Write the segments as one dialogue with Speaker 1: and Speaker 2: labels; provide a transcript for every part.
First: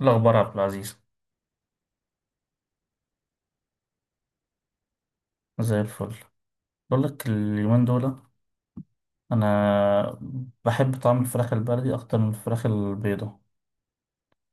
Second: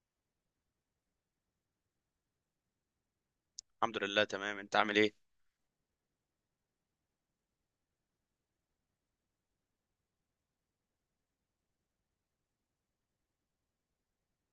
Speaker 1: الأخبار يا عبد العزيز.
Speaker 2: الحمد لله، تمام. انت عامل ايه؟
Speaker 1: زي الفل. بقول لك اليومين دول، أنا بحب طعم الفراخ البلدي أكتر من الفراخ البيضة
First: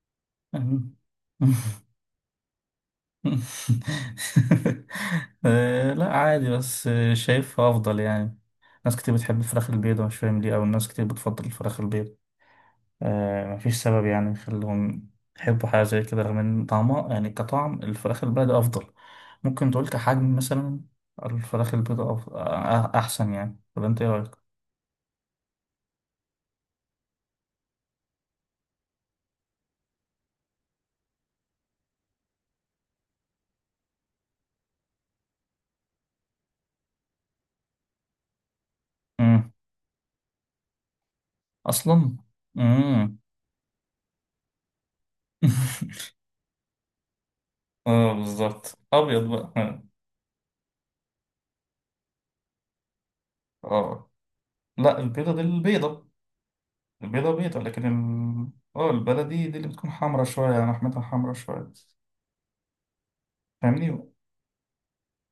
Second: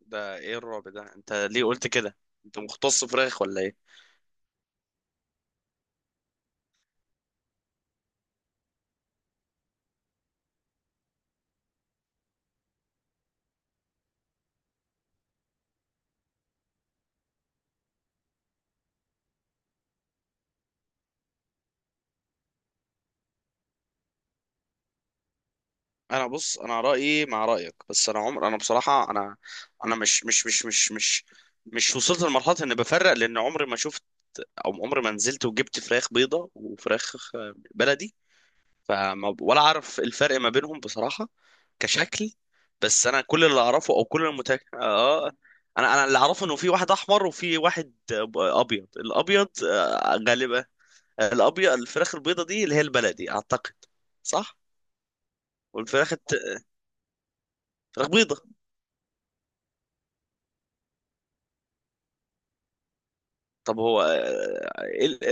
Speaker 2: ده ايه
Speaker 1: يعني.
Speaker 2: الرعب ده؟ انت ليه قلت كده؟ انت مختص فراخ ولا ايه؟
Speaker 1: آه، لا عادي بس شايفها أفضل يعني. ناس كتير بتحب الفراخ البيضة مش فاهم ليه، أو الناس كتير بتفضل الفراخ البيضة. مفيش سبب يعني يخليهم يحبوا حاجة زي كده رغم إن طعمها يعني كطعم الفراخ البلدي أفضل. ممكن تقول كحجم مثلا الفراخ البيضاء أحسن يعني، ولا أنت إيه رأيك؟
Speaker 2: انا بص، انا رايي مع رايك، بس انا عمر انا بصراحه انا... انا مش وصلت لمرحله اني بفرق، لان عمري ما شفت او عمري ما نزلت وجبت فراخ بيضه وفراخ بلدي، فما
Speaker 1: مم.
Speaker 2: ولا عارف الفرق ما بينهم بصراحه
Speaker 1: اصلا.
Speaker 2: كشكل. بس
Speaker 1: مم.
Speaker 2: انا كل اللي اعرفه او كل المتك... اه انا اللي اعرفه انه في واحد احمر وفي واحد
Speaker 1: اه بالظبط
Speaker 2: ابيض.
Speaker 1: ابيض
Speaker 2: الابيض
Speaker 1: بقى ها.
Speaker 2: غالبا الابيض، الفراخ البيضه دي اللي هي البلدي اعتقد،
Speaker 1: اه
Speaker 2: صح؟
Speaker 1: لا، البيضه دي البيضه.
Speaker 2: والفراخ الت...
Speaker 1: البيضه بيضه لكن
Speaker 2: فراخ بيضه.
Speaker 1: اه البلدي دي اللي بتكون حمرا شويه، يعني لحمتها حمرا شويه،
Speaker 2: طب هو
Speaker 1: فاهمني.
Speaker 2: ايه ال-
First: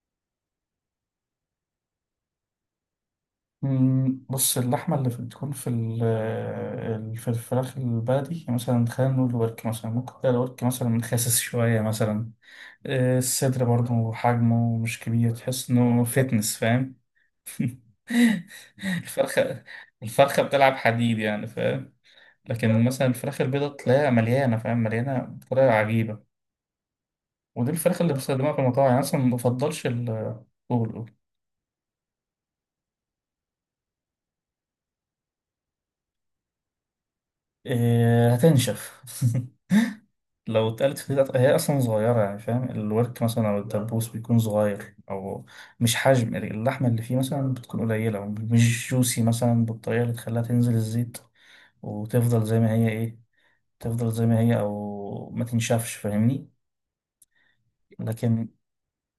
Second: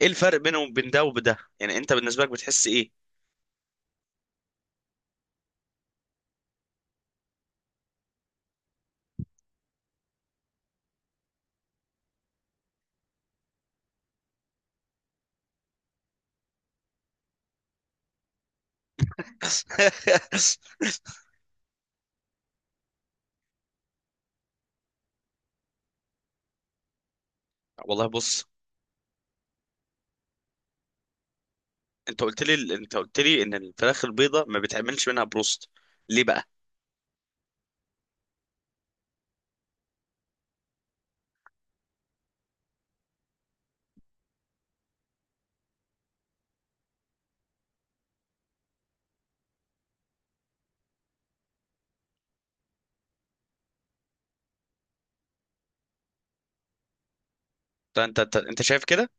Speaker 2: ايه الفرق بينهم وبين ده وبده؟ يعني انت بالنسبه لك بتحس ايه؟
Speaker 1: بص اللحمه اللي بتكون في في الفراخ البلدي، يعني مثلا خلينا نقول الورك مثلا ممكن تلاقي الورك مثلا خاسس شويه مثلا. الصدر برضه حجمه مش كبير، تحس انه فتنس فاهم. الفرخة، الفرخة بتلعب حديد يعني فاهم. لكن مثلا الفراخ البيضة تلاقيها مليانة فاهم، مليانة بطريقة عجيبة، ودي الفراخ
Speaker 2: والله
Speaker 1: اللي
Speaker 2: بص،
Speaker 1: بستخدمها في المطاعم، يعني أصلا ما بفضلش ال... قول قول.
Speaker 2: انت قلت لي، انت قلت لي ان الفراخ البيضه ما بيتعملش منها بروست، ليه بقى؟
Speaker 1: إيه، هتنشف. لو اتقلت في هي أصلا صغيرة يعني فاهم، الورك مثلا أو الدبوس بيكون صغير، أو مش حجم اللحمة اللي فيه مثلا بتكون قليلة ومش جوسي مثلا بالطريقة اللي تخليها تنزل الزيت وتفضل زي ما هي إيه، تفضل زي ما هي او ما تنشفش فاهمني.
Speaker 2: ده انت
Speaker 1: لكن
Speaker 2: انت شايف كده؟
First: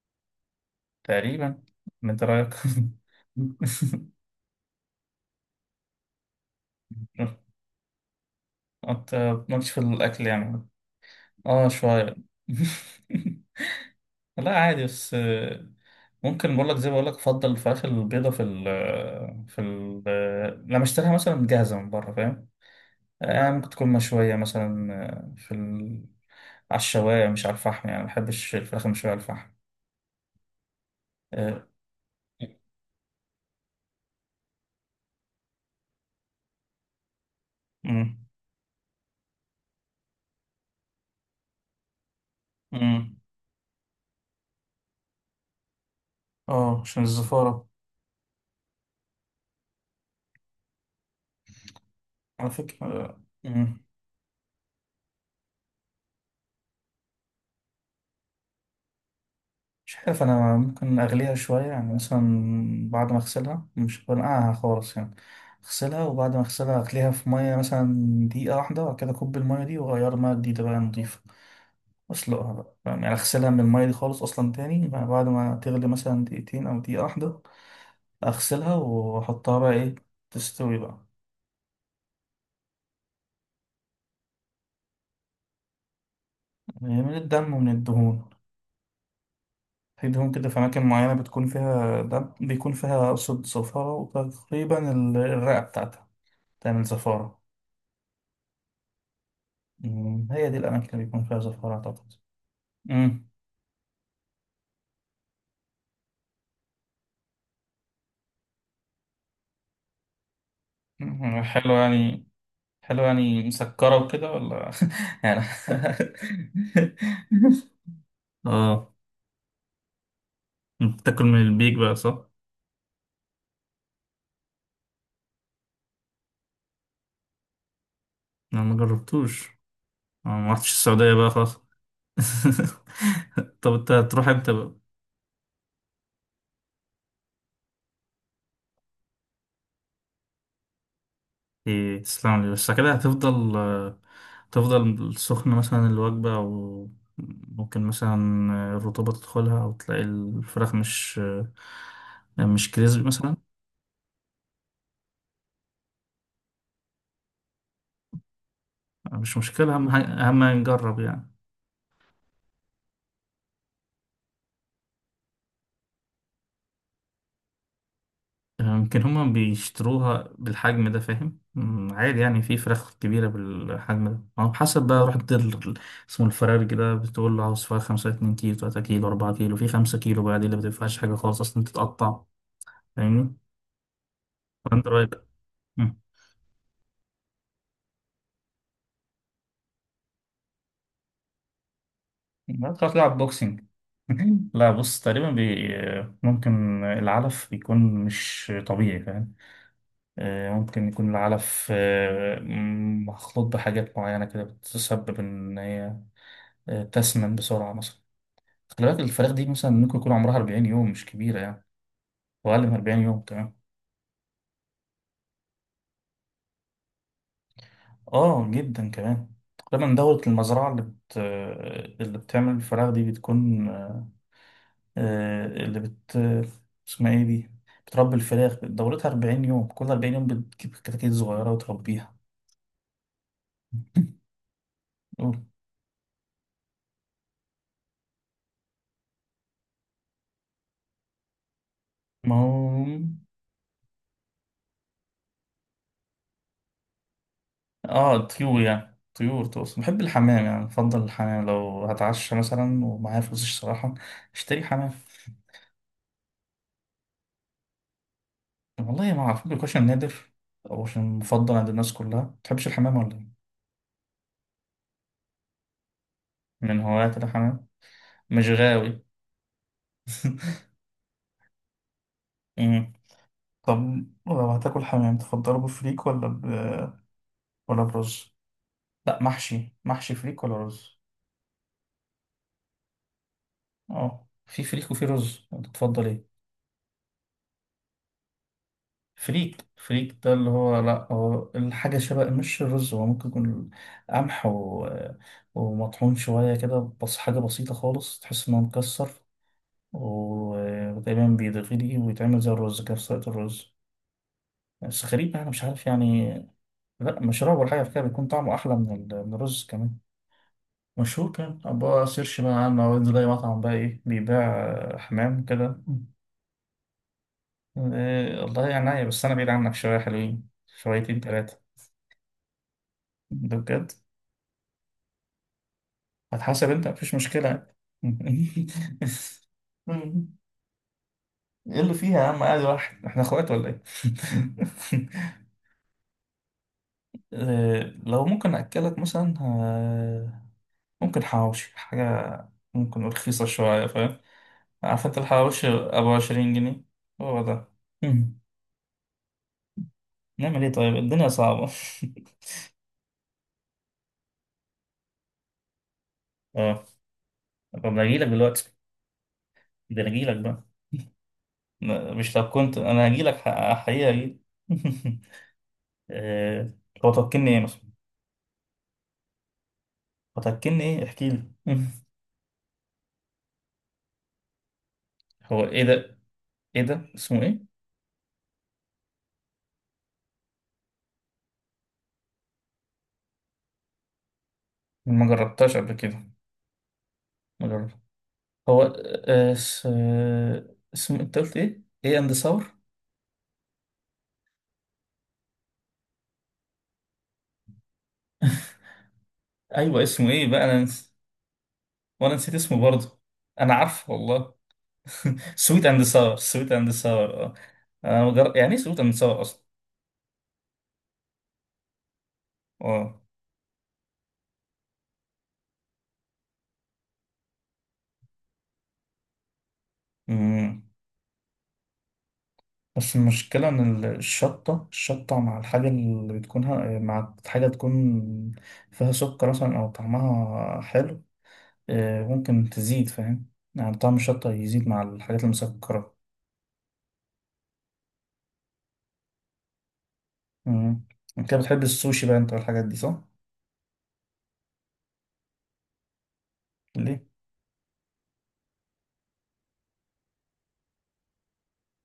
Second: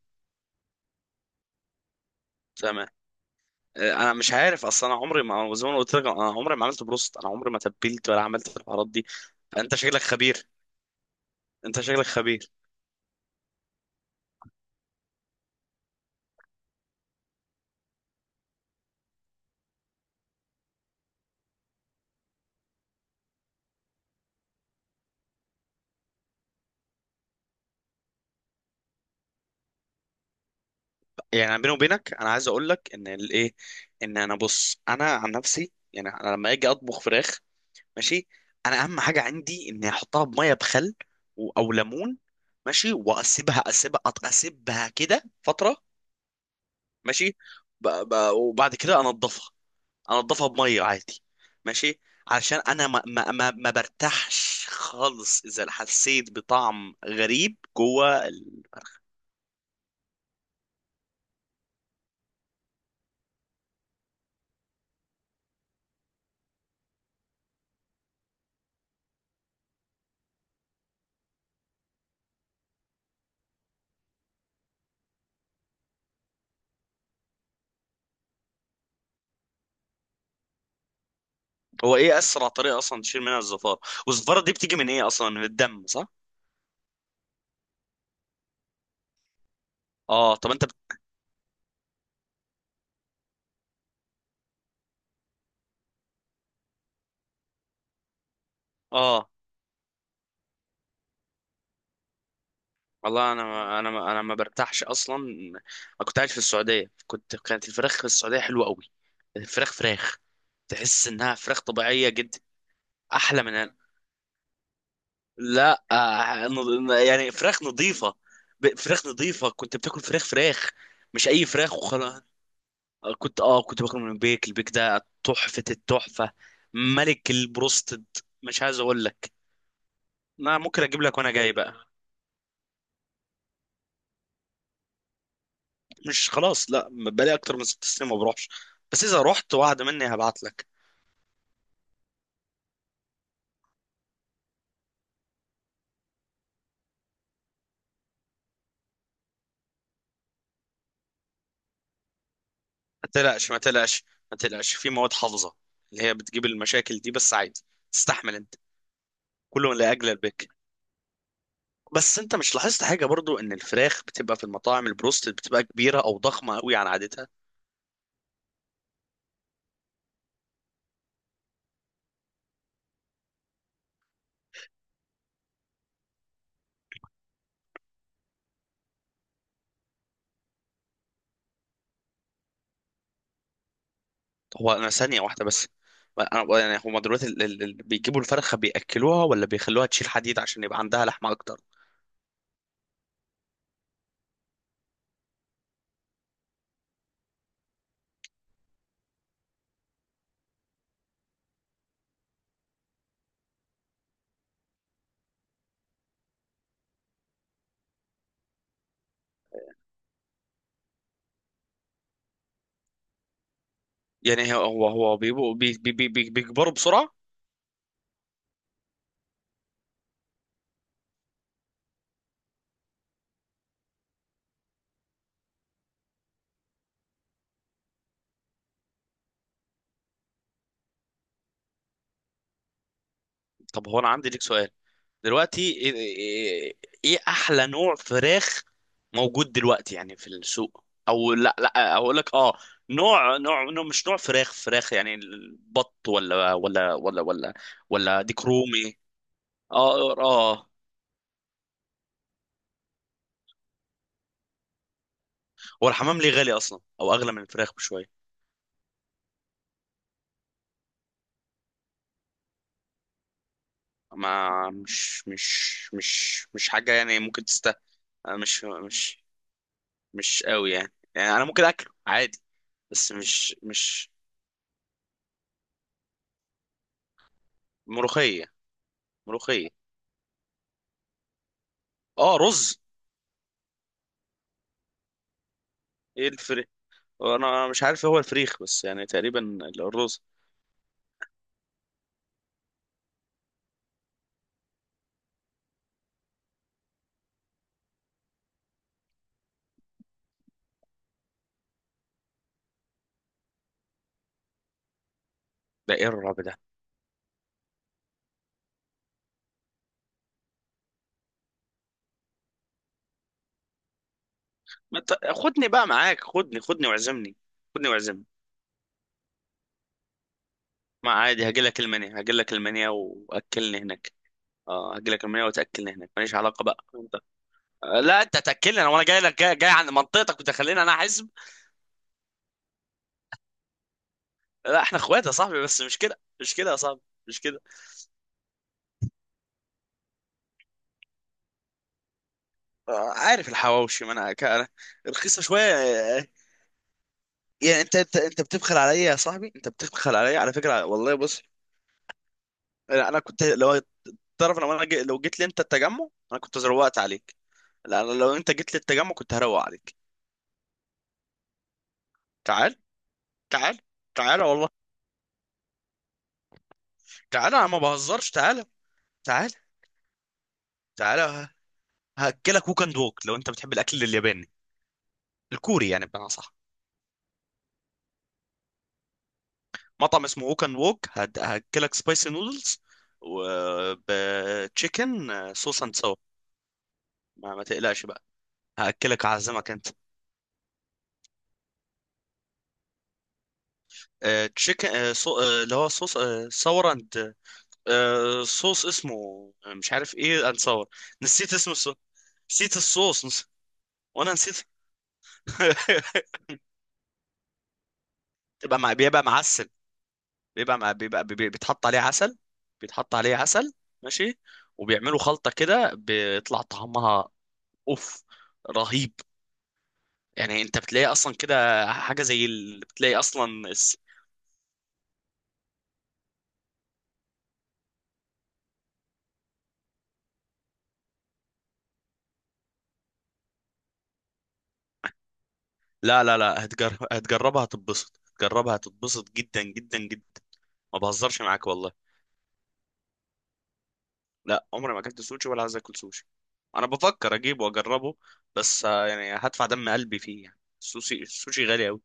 Speaker 1: تقريبا، من رايك.
Speaker 2: تمام. انا مش عارف اصلا، انا عمري ما، زي ما أنا قلت لك، انا عمري ما عملت بروست، انا عمري ما تبلت ولا عملت الحوارات دي.
Speaker 1: انت مالكش
Speaker 2: انت
Speaker 1: في
Speaker 2: شكلك
Speaker 1: الاكل
Speaker 2: خبير.
Speaker 1: يعني. اه
Speaker 2: انت شكلك
Speaker 1: شويه.
Speaker 2: خبير.
Speaker 1: لا عادي بس ممكن بقول لك، زي ما بقول لك افضل الفراخ البيضه في ال لما اشتريها مثلا جاهزه من بره فاهم. آه ممكن تكون مشويه مثلا، على الشوايه مش على الفحم، يعني ما بحبش الفراخ المشويه على الفحم.
Speaker 2: يعني
Speaker 1: آه،
Speaker 2: بيني وبينك، انا عايز اقول لك ان الايه، ان انا بص انا عن نفسي، يعني انا لما اجي اطبخ فراخ،
Speaker 1: مم.
Speaker 2: ماشي، انا اهم حاجه عندي اني احطها بميه بخل و- او ليمون، ماشي،
Speaker 1: مم.
Speaker 2: واسيبها، اسيبها، أط- اسيبها كده فتره،
Speaker 1: اه عشان
Speaker 2: ماشي.
Speaker 1: الزفارة.
Speaker 2: ب... ب... وبعد كده انضفها، انضفها بميه عادي، ماشي،
Speaker 1: على
Speaker 2: علشان انا ما
Speaker 1: فكرة.
Speaker 2: ما ما, ما
Speaker 1: مم،
Speaker 2: برتاحش خالص اذا حسيت بطعم غريب جوه.
Speaker 1: مش عارف أنا، ممكن أغليها شوية يعني مثلا بعد ما أغسلها، مش بنقعها خالص يعني. أغسلها وبعد ما أغسلها أغليها في مية مثلا دقيقة واحدة، وبعد كده أكب المية دي وأغير مية جديدة بقى نضيفة، وأسلقها بقى فاهم؟ يعني أغسلها من المية دي خالص أصلا تاني بقى بعد ما تغلي مثلا دقيقتين أو دقيقة واحدة، أغسلها وأحطها بقى إيه، تستوي بقى.
Speaker 2: هو ايه اسرع طريقه اصلا تشيل منها الزفاره؟ والزفاره دي بتيجي من ايه اصلا؟ من الدم، صح؟
Speaker 1: يعني من الدم ومن الدهون، في دهون
Speaker 2: اه،
Speaker 1: كده
Speaker 2: طب
Speaker 1: في
Speaker 2: انت بت...
Speaker 1: أماكن معينة بتكون فيها دم، بيكون فيها أقصد صفارة، وتقريبا الرئة بتاعتها تعمل زفارة.
Speaker 2: اه،
Speaker 1: هي دي الأماكن اللي بيكون فيها زفارة أعتقد. امم.
Speaker 2: والله انا ما برتاحش اصلا. انا كنت قاعد في السعوديه، كنت، كانت الفراخ في السعوديه حلوه قوي، الفراخ فراخ، تحس انها
Speaker 1: أمم،
Speaker 2: فراخ
Speaker 1: حلو
Speaker 2: طبيعيه
Speaker 1: يعني.
Speaker 2: جدا،
Speaker 1: حلو
Speaker 2: احلى
Speaker 1: يعني
Speaker 2: من هنا.
Speaker 1: مسكرة وكده ولا يعني.
Speaker 2: لا نض... يعني فراخ نظيفه، ب...
Speaker 1: اه.
Speaker 2: فراخ نظيفه، كنت بتاكل فراخ فراخ،
Speaker 1: أنت بتاكل
Speaker 2: مش
Speaker 1: من
Speaker 2: اي فراخ
Speaker 1: البيك بقى صح؟
Speaker 2: وخلاص. كنت اه كنت باكل من البيك، البيك ده تحفه التحفه، ملك البروستد، مش
Speaker 1: انا ما
Speaker 2: عايز اقول لك.
Speaker 1: جربتوش، انا ما
Speaker 2: ما
Speaker 1: رحتش
Speaker 2: ممكن اجيب
Speaker 1: السعودية
Speaker 2: لك
Speaker 1: بقى
Speaker 2: وانا جاي
Speaker 1: خلاص.
Speaker 2: بقى.
Speaker 1: طب انت هتروح امتى بقى؟
Speaker 2: مش خلاص، لا بقالي اكتر من 6 سنين ما بروحش، بس اذا رحت وعد مني هبعت لك.
Speaker 1: ايه، تسلم لي بس كده هتفضل تفضل سخنة مثلا الوجبة، وممكن مثلا الرطوبة تدخلها، أو تلاقي الفراخ مش كريسبي
Speaker 2: ما
Speaker 1: مثلا.
Speaker 2: تقلقش، ما تقلقش، ما تقلقش في مواد حافظه اللي هي بتجيب المشاكل دي، بس عادي، تستحمل انت،
Speaker 1: مش
Speaker 2: كله
Speaker 1: مشكلة، أهم حاجة
Speaker 2: لاجل
Speaker 1: أهم
Speaker 2: البك.
Speaker 1: حاجة نجرب يعني.
Speaker 2: بس انت مش لاحظت حاجه برضو ان الفراخ بتبقى في المطاعم البروست بتبقى كبيره او ضخمه قوي عن عادتها؟
Speaker 1: يمكن هما بيشتروها بالحجم ده فاهم. أمم، عادي يعني في فراخ كبيرة بالحجم ده، أو حسب بقى رحت اسمه الفرارج ده، بتقول له عاوز فراخ خمسة 2 كيلو، 3 كيلو، 4 كيلو، في 5 كيلو بقى دي اللي ما بتنفعش حاجة خالص أصلا، تتقطع فاهمني؟
Speaker 2: هو
Speaker 1: فأنت
Speaker 2: انا
Speaker 1: رأيك؟
Speaker 2: ثانيه واحده بس. انا يعني هما دلوقتي بيجيبوا الفرخه بياكلوها ولا بيخلوها تشيل حديد عشان يبقى عندها لحمه اكتر؟
Speaker 1: هتروح تلعب بوكسينج. لا بص تقريبا ممكن العلف بيكون مش طبيعي فاهم. ممكن يكون العلف، مخلوط بحاجات معينة كده بتسبب إن هي تسمن بسرعة مثلا. خلي بالك الفراخ دي مثلا ممكن يكون عمرها 40 يوم، مش كبيرة يعني، وأقل من 40 يوم كمان.
Speaker 2: يعني هو بيبقوا بيكبروا بسرعه.
Speaker 1: آه جدا كمان. تقريبا دورة المزرعة اللي بت... آه، اللي بتعمل الفراخ دي بتكون آه، آه، اللي بت اسمها ايه دي، بتربي الفراخ دورتها 40 يوم، كل 40 يوم بتجيب كتاكيت صغيرة وتربيها.
Speaker 2: طب هو انا عندي ليك سؤال،
Speaker 1: أوه.
Speaker 2: دلوقتي ايه، إيه- إيه احلى نوع فراخ موجود دلوقتي يعني في السوق او، لا لا اقول لك
Speaker 1: ما
Speaker 2: اه
Speaker 1: هو.
Speaker 2: مش نوع فراخ، فراخ يعني، البط ولا ولا ولا ولا
Speaker 1: اه
Speaker 2: ولا ديك
Speaker 1: طيور، يعني
Speaker 2: رومي؟
Speaker 1: طيور تقصد. بحب
Speaker 2: اه
Speaker 1: الحمام يعني،
Speaker 2: اه.
Speaker 1: بفضل الحمام لو هتعشى مثلا ومعايا فلوس الصراحة، اشتري حمام.
Speaker 2: هو الحمام ليه غالي اصلا او اغلى من الفراخ بشويه؟
Speaker 1: والله ما اعرف، بيكون عشان نادر، او عشان مفضل عند الناس، كلها ما تحبش الحمام ولا ايه.
Speaker 2: ما مش
Speaker 1: من
Speaker 2: حاجه
Speaker 1: هوايات
Speaker 2: يعني، ممكن
Speaker 1: الحمام،
Speaker 2: تست...
Speaker 1: مش
Speaker 2: مش
Speaker 1: غاوي.
Speaker 2: مش مش قوي يعني، يعني انا ممكن اكله عادي
Speaker 1: أمم.
Speaker 2: بس مش
Speaker 1: طب
Speaker 2: مش
Speaker 1: لو هتاكل حمام تفضله بفريك ولا ولا برز.
Speaker 2: ملوخيه.
Speaker 1: لا
Speaker 2: ملوخيه.
Speaker 1: محشي، محشي فريك ولا رز.
Speaker 2: اه، رز.
Speaker 1: اه في فريك وفي رز، انت تفضل
Speaker 2: ايه
Speaker 1: ايه؟
Speaker 2: الفريخ؟ انا مش عارف هو الفريخ، بس يعني تقريبا
Speaker 1: فريك، فريك
Speaker 2: الرز.
Speaker 1: ده اللي هو لا، هو الحاجة شبه مش الرز، هو ممكن يكون قمح و... ومطحون شوية كده بس، حاجة بسيطة خالص، تحس إنه مكسر، وتقريبا بيتغلي ويتعمل زي الرز كده، في سلطة الرز بس غريب يعني، مش عارف
Speaker 2: ده ايه
Speaker 1: يعني.
Speaker 2: الرعب ده؟
Speaker 1: لا مشروب ولا حاجة في كده بيكون طعمه أحلى من الرز كمان. مشهور، كان أبقى سيرش بقى عنه، أو أنزل أي مطعم بقى إيه بيبيع. آه،
Speaker 2: ما ت...
Speaker 1: حمام
Speaker 2: خدني
Speaker 1: كده.
Speaker 2: بقى معاك، خدني، خدني واعزمني، خدني واعزمني.
Speaker 1: إيه، والله يعني عيب، بس أنا بعيد عنك شوية، حلوين
Speaker 2: ما
Speaker 1: شويتين
Speaker 2: عادي
Speaker 1: تلاتة.
Speaker 2: هاجي لك المنيا، هاجي لك المنيا
Speaker 1: ده
Speaker 2: واكلني
Speaker 1: بجد.
Speaker 2: هناك. اه هاجي لك المنيا وتاكلني هناك، ماليش علاقه
Speaker 1: هتحاسب
Speaker 2: بقى
Speaker 1: أنت مفيش
Speaker 2: انت.
Speaker 1: مشكلة.
Speaker 2: لا انت تاكلني، انا وانا جاي لك، جاي عند منطقتك وتخليني انا احزب.
Speaker 1: إيه اللي فيها يا عم، قاعد واحد، إحنا إخوات ولا إيه؟
Speaker 2: لا احنا اخوات يا صاحبي، بس مش كده مش كده يا صاحبي، مش كده.
Speaker 1: إيه، لو ممكن أكلك مثلا ممكن حواوشي حاجة، ممكن رخيصة
Speaker 2: عارف
Speaker 1: شوية
Speaker 2: الحواوشي، ما
Speaker 1: فاهم.
Speaker 2: انا ك- أنا،
Speaker 1: عارف أنت
Speaker 2: رخيصه شويه
Speaker 1: الحواوشي أبو 20 جنيه، هو ده.
Speaker 2: يعني انت انت
Speaker 1: مم.
Speaker 2: انت بتبخل عليا يا صاحبي، انت بتبخل عليا على
Speaker 1: نعمل إيه
Speaker 2: فكره،
Speaker 1: طيب،
Speaker 2: والله
Speaker 1: الدنيا
Speaker 2: بص.
Speaker 1: صعبة.
Speaker 2: لا، انا كنت لو، تعرف لو انا جي... لو جيت لي انت التجمع انا كنت
Speaker 1: أه.
Speaker 2: زروقت عليك.
Speaker 1: طب
Speaker 2: لا
Speaker 1: أنا
Speaker 2: أنا
Speaker 1: أجيلك
Speaker 2: لو انت
Speaker 1: دلوقتي،
Speaker 2: جيت لي التجمع كنت هروق عليك.
Speaker 1: ده أنا أجيلك بقى. لا، مش لو،
Speaker 2: تعال،
Speaker 1: كنت انا هجي لك،
Speaker 2: تعال،
Speaker 1: حقيقة هجي.
Speaker 2: تعال والله.
Speaker 1: آه، هو تركني
Speaker 2: تعال
Speaker 1: ايه
Speaker 2: انا ما
Speaker 1: مثلا.
Speaker 2: بهزرش، تعال، تعال
Speaker 1: هو تركني ايه
Speaker 2: تعال
Speaker 1: احكي لي.
Speaker 2: ه- هاكلك ووك اند ووك لو انت بتحب الاكل الياباني،
Speaker 1: هو ايه
Speaker 2: الكوري يعني
Speaker 1: ده،
Speaker 2: بمعنى صح.
Speaker 1: ايه ده اسمه ايه؟
Speaker 2: مطعم اسمه ووك اند ووك، هد- هاكلك سبايسي نودلز
Speaker 1: ما
Speaker 2: وبتشيكن
Speaker 1: جربتهاش
Speaker 2: صوص
Speaker 1: قبل
Speaker 2: اند سو...
Speaker 1: كده،
Speaker 2: ما
Speaker 1: ما جربت.
Speaker 2: تقلقش بقى.
Speaker 1: هو
Speaker 2: هاكلك، اعزمك انت.
Speaker 1: اسمه انت قلت ايه، ايه اند ثور.
Speaker 2: تشيكن، اللي هو صوص، صور اند... آه صوص اسمه، مش
Speaker 1: ايوه
Speaker 2: عارف
Speaker 1: اسمه ايه
Speaker 2: ايه اند
Speaker 1: بقى، انا
Speaker 2: ساور. نسيت اسم الصوص.
Speaker 1: وانا نسيت
Speaker 2: نسيت
Speaker 1: اسمه برضه.
Speaker 2: الصوص، نس...
Speaker 1: انا عارفه
Speaker 2: وانا
Speaker 1: والله.
Speaker 2: نسيت.
Speaker 1: سويت اند ساور، سويت اند ساور اه. انا يعني
Speaker 2: تبقى
Speaker 1: ايه
Speaker 2: مع...
Speaker 1: سويت اند
Speaker 2: بيبقى
Speaker 1: ساور اصلا؟
Speaker 2: معسل، بيبقى مع... بيبقى بي... بيتحط عليه عسل، بيتحط
Speaker 1: اه.
Speaker 2: عليه عسل، ماشي، وبيعملوا خلطة كده بيطلع طعمها اوف، رهيب. يعني انت
Speaker 1: أمم.
Speaker 2: بتلاقي اصلا كده حاجة زي اللي
Speaker 1: بس
Speaker 2: بتلاقي اصلا
Speaker 1: المشكلة إن
Speaker 2: الس...
Speaker 1: الشطة، الشطة مع الحاجة اللي بتكون مع حاجة تكون فيها سكر مثلا أو طعمها حلو، ممكن تزيد فاهم. يعني طعم الشطة يزيد مع الحاجات المسكرة.
Speaker 2: لا هتجر... هتجربها هتتبسط، هتجربها هتتبسط جدا جدا جدا. ما
Speaker 1: مم.
Speaker 2: بهزرش
Speaker 1: أنت كده
Speaker 2: معاك
Speaker 1: بتحب
Speaker 2: والله.
Speaker 1: السوشي بقى أنت والحاجات دي صح؟
Speaker 2: لا عمري ما اكلت سوشي ولا عايز اكل سوشي، انا
Speaker 1: ليه؟
Speaker 2: بفكر اجيبه واجربه بس يعني هدفع دم قلبي فيه يعني. السوشي، السوشي غالي قوي.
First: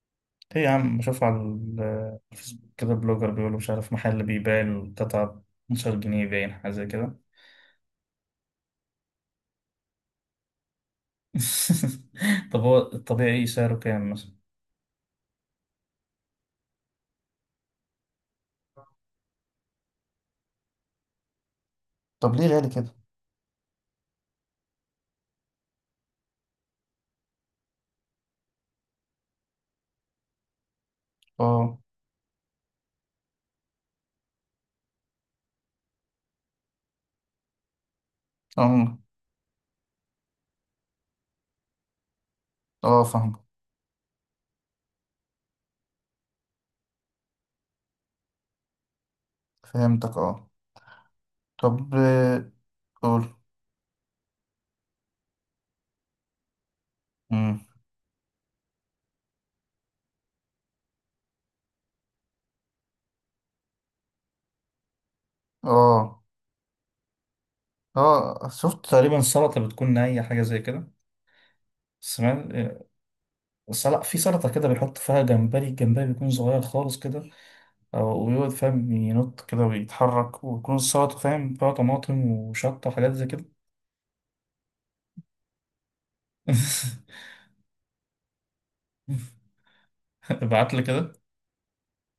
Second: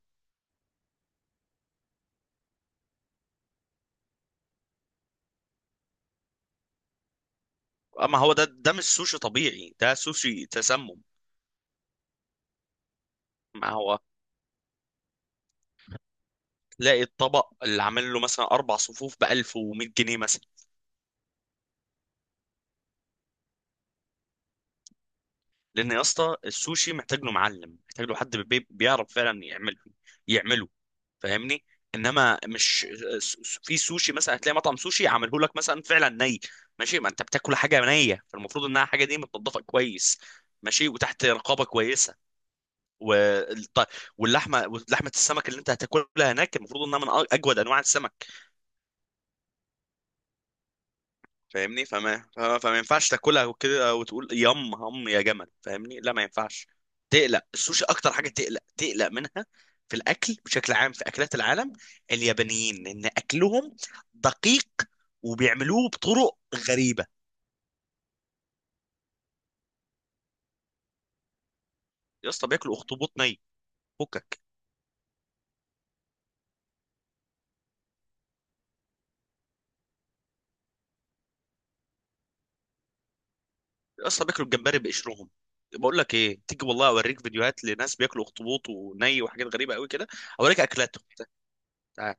Speaker 1: ليه يا عم، بشوف على الفيسبوك كده بلوجر بيقولوا مش عارف محل بيبيع القطعة 15 جنيه، باين حاجة زي كده.
Speaker 2: اما هو ده، ده مش سوشي طبيعي، ده سوشي تسمم.
Speaker 1: طب هو الطبيعي
Speaker 2: ما
Speaker 1: سعره
Speaker 2: هو
Speaker 1: كام مثلا؟
Speaker 2: تلاقي الطبق اللي عامل له مثلا اربع صفوف ب 1100 جنيه مثلا.
Speaker 1: طب ليه غالي كده؟
Speaker 2: لان يا اسطى السوشي محتاج له معلم، محتاج له حد بي- بيعرف فعلا يعمله، يعمله، فاهمني؟
Speaker 1: اه.
Speaker 2: انما مش س- في سوشي مثلا هتلاقي مطعم سوشي عامله لك مثلا فعلا ني، ماشي، ما انت بتاكل حاجه نيه، فالمفروض انها
Speaker 1: اه.
Speaker 2: حاجه دي متنضفه كويس، ماشي، وتحت رقابه كويسه،
Speaker 1: اه فاهم.
Speaker 2: والط... واللحمه، ولحمه السمك اللي انت هتاكلها هناك المفروض انها من أ- اجود انواع السمك.
Speaker 1: فهمتك اه.
Speaker 2: فاهمني؟
Speaker 1: طب
Speaker 2: فما فما فما ينفعش
Speaker 1: قول.
Speaker 2: تاكلها وكده وتقول يم هم يا جمل. فاهمني؟ لا ما ينفعش. تقلق
Speaker 1: مم.
Speaker 2: السوشي، اكتر حاجه تقلق منها في الاكل بشكل عام، في اكلات العالم، اليابانيين، لان اكلهم دقيق وبيعملوه
Speaker 1: اه.
Speaker 2: بطرق غريبه.
Speaker 1: اه شفت تقريبا سلطة بتكون نية، حاجة زي كده،
Speaker 2: يا اسطى
Speaker 1: سمعت.
Speaker 2: بياكلوا اخطبوط ني،
Speaker 1: سلطة، في
Speaker 2: فكك.
Speaker 1: سلطة كده بيحط فيها جمبري، الجمبري بيكون صغير خالص كده، أو ويقعد فاهم ينط كده ويتحرك، ويكون السلطة فاهم فيها طماطم وشطة وحاجات زي كده.
Speaker 2: يا اسطى بياكلوا الجمبري بقشرهم. بقول لك ايه، تيجي والله اوريك فيديوهات لناس بياكلوا اخطبوط وني وحاجات غريبه قوي كده، اوريك
Speaker 1: ابعت لي
Speaker 2: اكلاتهم.
Speaker 1: كده.
Speaker 2: تعال.